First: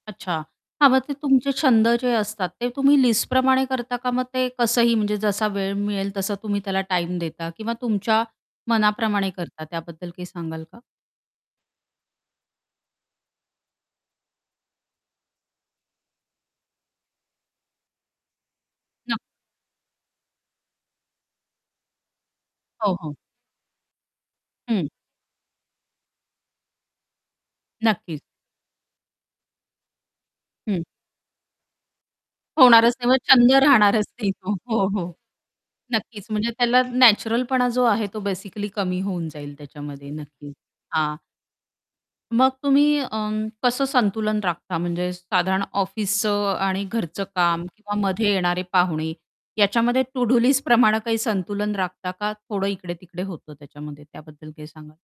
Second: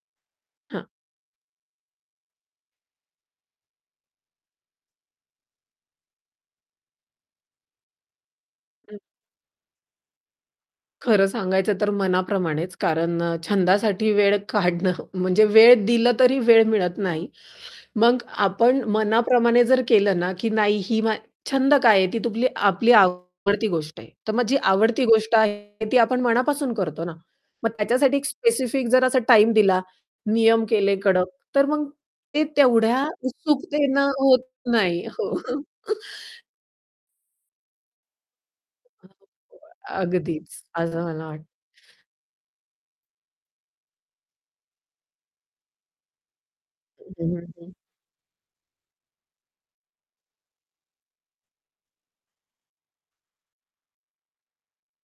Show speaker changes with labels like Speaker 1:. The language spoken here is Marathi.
Speaker 1: अच्छा.
Speaker 2: हां.
Speaker 1: हां, मग ते तुमचे छंद जे असतात ते तुम्ही लिस्टप्रमाणे करता, का मग ते कसंही म्हणजे जसा वेळ मिळेल तसा तुम्ही त्याला टाईम देता किंवा तुमच्या
Speaker 2: हं.
Speaker 1: मनाप्रमाणे करता? त्याबद्दल काही सांगाल का?
Speaker 2: खरं सांगायचं तर मनाप्रमाणेच. कारण अ, छंदासाठी वेळ काढणं म्हणजे वेळ दिलं, तरी वेळ मिळत नाही. मग आपण
Speaker 1: न
Speaker 2: मनाप्रमाणे जर केलं ना, की नाही ही मा छंद काय आहे? ती तूम आपली
Speaker 1: हो, हो.
Speaker 2: आवडती गोष्ट आहे. तर मग जी
Speaker 1: हं.
Speaker 2: आवडती गोष्ट आहे, ती आपण मनापासून करतो ना, मग त्याच्यासाठी
Speaker 1: नक्कीच.
Speaker 2: एक स्पेसिफिक जर असा टाईम दिला, नियम
Speaker 1: हं.
Speaker 2: केले कडक. तर मग ते
Speaker 1: होणारच
Speaker 2: तेवढ्या
Speaker 1: नाही. मग छंद
Speaker 2: उत्सुकतेने
Speaker 1: राहणारच नाही
Speaker 2: होत
Speaker 1: तो. हो,
Speaker 2: नाही.
Speaker 1: हो.
Speaker 2: हो.
Speaker 1: नक्कीच म्हणजे त्याला नॅचरलपणा जो आहे तो बेसिकली कमी होऊन जाईल
Speaker 2: [unintelligible]
Speaker 1: त्याच्यामध्ये
Speaker 2: अगदीच.
Speaker 1: नक्कीच.
Speaker 2: असं
Speaker 1: हां.
Speaker 2: मला वाट
Speaker 1: मग तुम्ही अं, कसं संतुलन राखता म्हणजे साधारण ऑफिसचं आणि घरचं
Speaker 2: हं, हं,
Speaker 1: काम
Speaker 2: हं.
Speaker 1: किंवा मध्ये येणारे पाहुणे याच्यामध्ये टू-डू लिस्ट प्रमाणे काही संतुलन राखता का? थोडं इकडे-तिकडे होतं त्याच्यामध्ये? त्याबद्दल काय सांगाल?